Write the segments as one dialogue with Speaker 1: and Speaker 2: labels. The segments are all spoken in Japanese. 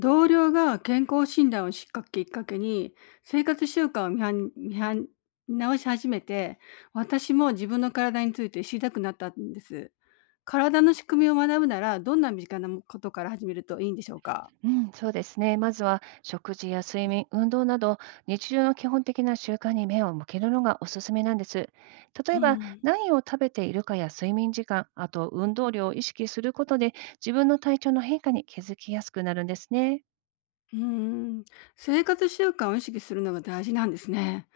Speaker 1: 同僚が健康診断をしっかきっかけに生活習慣を見直し始めて、私も自分の体について知りたくなったんです。体の仕組みを学ぶならどんな身近なことから始めるといいんでしょうか？
Speaker 2: うん、そうですね。まずは食事や睡眠、運動など、日常の基本的な習慣に目を向けるのがおすすめなんです。例
Speaker 1: う
Speaker 2: えば、
Speaker 1: ん。
Speaker 2: 何を食べているかや睡眠時間、あと運動量を意識することで、自分の体調の変化に気づきやすくなるんですね。
Speaker 1: うーん。生活習慣を意識するのが大事なんですね。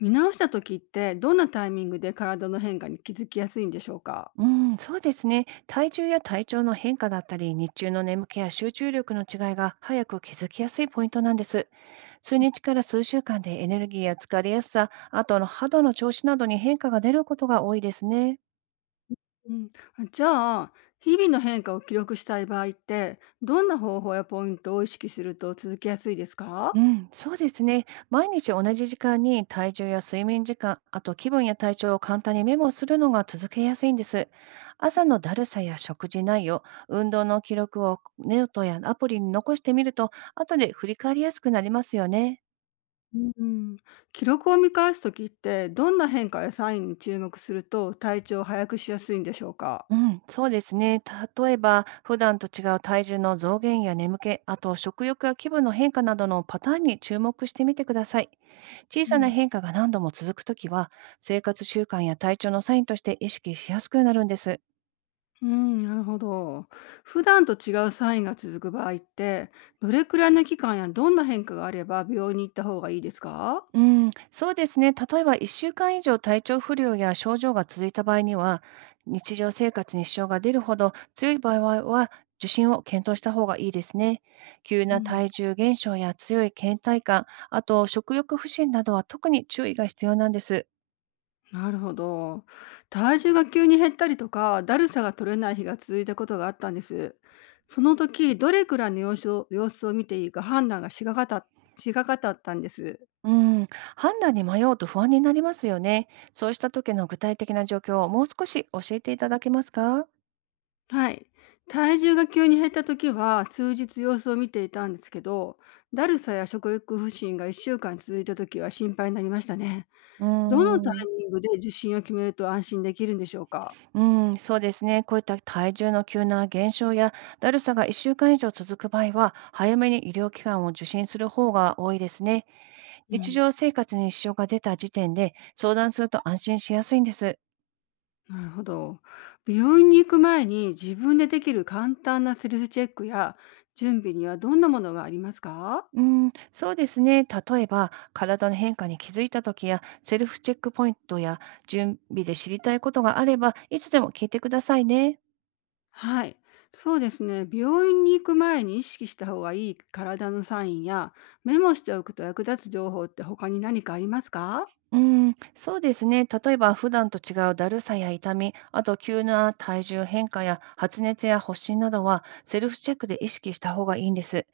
Speaker 1: 見直した時ってどんなタイミングで体の変化に気づきやすいんでしょうか？
Speaker 2: うん、そうですね。体重や体調の変化だったり、日中の眠気や集中力の違いが早く気づきやすいポイントなんです。数日から数週間でエネルギーや疲れやすさ、あと肌の調子などに変化が出ることが多いですね。
Speaker 1: うん。じゃあ、日々の変化を記録したい場合ってどんな方法やポイントを意識すると続けやすいですか？
Speaker 2: うん、そうですね。毎日同じ時間に体重や睡眠時間、あと気分や体調を簡単にメモするのが続けやすいんです。朝のだるさや食事内容、運動の記録をネオトやアプリに残してみると、後で振り返りやすくなりますよね。
Speaker 1: うん。記録を見返す時ってどんな変化やサインに注目すると体調を早くしやすいんでしょうか？
Speaker 2: うん、そうですね。例えば、普段と違う体重の増減や眠気、あと食欲や気分の変化などのパターンに注目してみてください。小
Speaker 1: う
Speaker 2: さな
Speaker 1: ん。
Speaker 2: 変化が何度も続くときは、生活習慣や体調のサインとして意識しやすくなるんです。
Speaker 1: うん、なるほど。普段と違うサインが続く場合って、どれくらいの期間やどんな変化があれば病院に行った方がいいですか？
Speaker 2: うん、そうですね。例えば、1週間以上体調不良や症状が続いた場合には、日常生活に支障が出るほど強い場合は受診を検討した方がいいですね。急
Speaker 1: う
Speaker 2: な
Speaker 1: ん、
Speaker 2: 体重減少や強い倦怠感、あと食欲不振などは特に注意が必要なんです。
Speaker 1: なるほど。体重が急に減ったりとか、だるさが取れない日が続いたことがあったんです。その時、どれくらいの様子を見ていいか判断がしがかたったんです。
Speaker 2: うん、判断に迷うと不安になりますよね。そうした時の具体的な状況をもう少し教えていただけますか？
Speaker 1: はい。体重が急に減った時は、数日様子を見ていたんですけど、だるさや食欲不振が1週間続いた時は心配になりましたね。
Speaker 2: うー
Speaker 1: どのタイ
Speaker 2: ん。
Speaker 1: ミングで受診を決めると安心できるんでしょうか？
Speaker 2: うん、そうですね。こういった体重の急な減少やだるさが1週間以上続く場合は、早めに医療機関を受診する方が多いですね。
Speaker 1: う
Speaker 2: 日
Speaker 1: ん、
Speaker 2: 常生活に支障が出た時点で相談すると安心しやすいんです。
Speaker 1: なるほど。病院に行く前に自分でできる簡単なセルフチェックや準備にはどんなものがありますか？
Speaker 2: うん、そうですね。例えば、体の変化に気づいたときや、セルフチェックポイントや準備で知りたいことがあれば、いつでも聞いてくださいね。
Speaker 1: はい。そうですね。病院に行く前に意識した方がいい体のサインやメモしておくと役立つ情報って他に何かありますか？
Speaker 2: うん、そうですね。例えば、普段と違うだるさや痛み、あと急な体重変化や発熱や発疹などは、セルフチェックで意識した方がいいんです。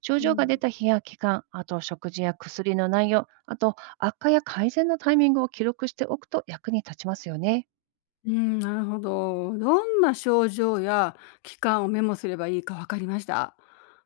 Speaker 2: 症
Speaker 1: う
Speaker 2: 状が出
Speaker 1: ん。
Speaker 2: た日や期間、あと食事や薬の内容、あと悪化や改善のタイミングを記録しておくと役に立ちますよね。
Speaker 1: うん、なるほど。どんな症状や期間をメモすればいいか分かりました。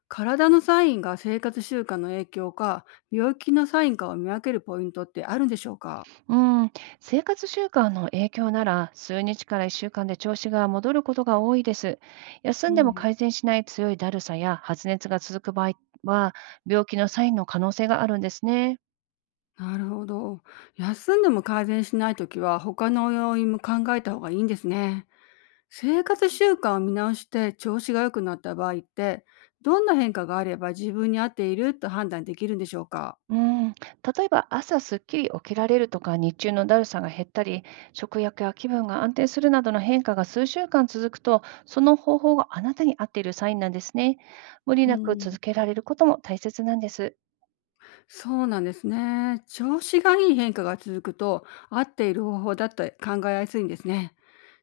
Speaker 1: 体のサインが生活習慣の影響か病気のサインかを見分けるポイントってあるんでしょうか？
Speaker 2: うん、生活習慣の影響なら数日から1週間で調子が戻ることが多いです。休
Speaker 1: う
Speaker 2: んでも
Speaker 1: ん、
Speaker 2: 改善しない強いだるさや発熱が続く場合は、病気のサインの可能性があるんですね。
Speaker 1: なるほど。休んでも改善しないときは、他の要因も考えた方がいいんですね。生活習慣を見直して調子が良くなった場合って、どんな変化があれば自分に合っていると判断できるんでしょうか？
Speaker 2: うん、例えば朝すっきり起きられるとか、日中のだるさが減ったり、食欲や気分が安定するなどの変化が数週間続くと、その方法があなたに合っているサインなんですね。無理
Speaker 1: う
Speaker 2: なく
Speaker 1: ん、
Speaker 2: 続けられることも大切なんです。
Speaker 1: そうなんですね。調子がいい変化が続くと、合っている方法だと考えやすいんですね。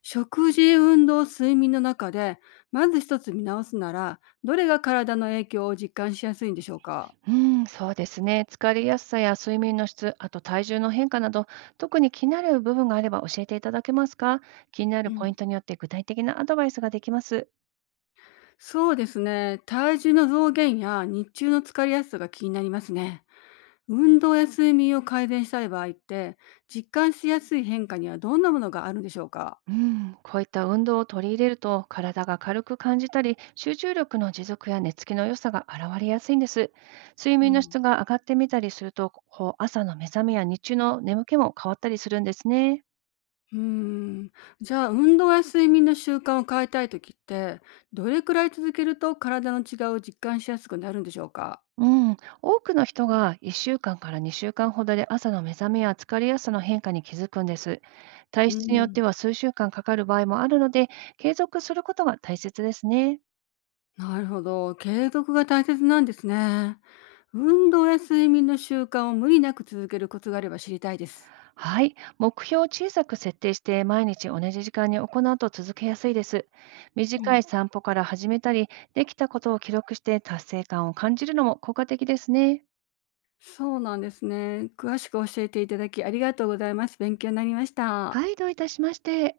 Speaker 1: 食事、運動、睡眠の中で、まず一つ見直すなら、どれが体の影響を実感しやすいんでしょうか？
Speaker 2: うん、そうですね。疲れやすさや睡眠の質、あと体重の変化など、特に気になる部分があれば教えていただけますか？気になる
Speaker 1: う
Speaker 2: ポイ
Speaker 1: ん、
Speaker 2: ントによって具体的なアドバイスができます。
Speaker 1: そうですね。体重の増減や日中の疲れやすさが気になりますね。運動や睡眠を改善したい場合って、実感しやすい変化にはどんなものがあるんでしょうか？
Speaker 2: うん、こういった運動を取り入れると、体が軽く感じたり、集中力の持続や寝つきの良さが現れやすいんです。睡
Speaker 1: う
Speaker 2: 眠の
Speaker 1: ん、
Speaker 2: 質が上がってみたりすると、朝の目覚めや日中の眠気も変わったりするんですね。
Speaker 1: うーん。じゃあ、運動や睡眠の習慣を変えたいときって、どれくらい続けると体の違いを実感しやすくなるんでしょうか？
Speaker 2: うん、多くの人が1週間から2週間ほどで朝の目覚めや疲れやすさの変化に気づくんです。
Speaker 1: う
Speaker 2: 体質によっ
Speaker 1: ん、
Speaker 2: ては数週間かかる場合もあるので、継続することが大切ですね。
Speaker 1: なるほど。継続が大切なんですね。運動や睡眠の習慣を無理なく続けるコツがあれば知りたいです。
Speaker 2: はい、目標を小さく設定して毎日同じ時間に行うと続けやすいです。短い散歩から始めたり、できたことを記録して達成感を感じるのも効果的ですね。
Speaker 1: そうなんですね。詳しく教えていただきありがとうございます。勉強になりました。
Speaker 2: はい、どういたしまして。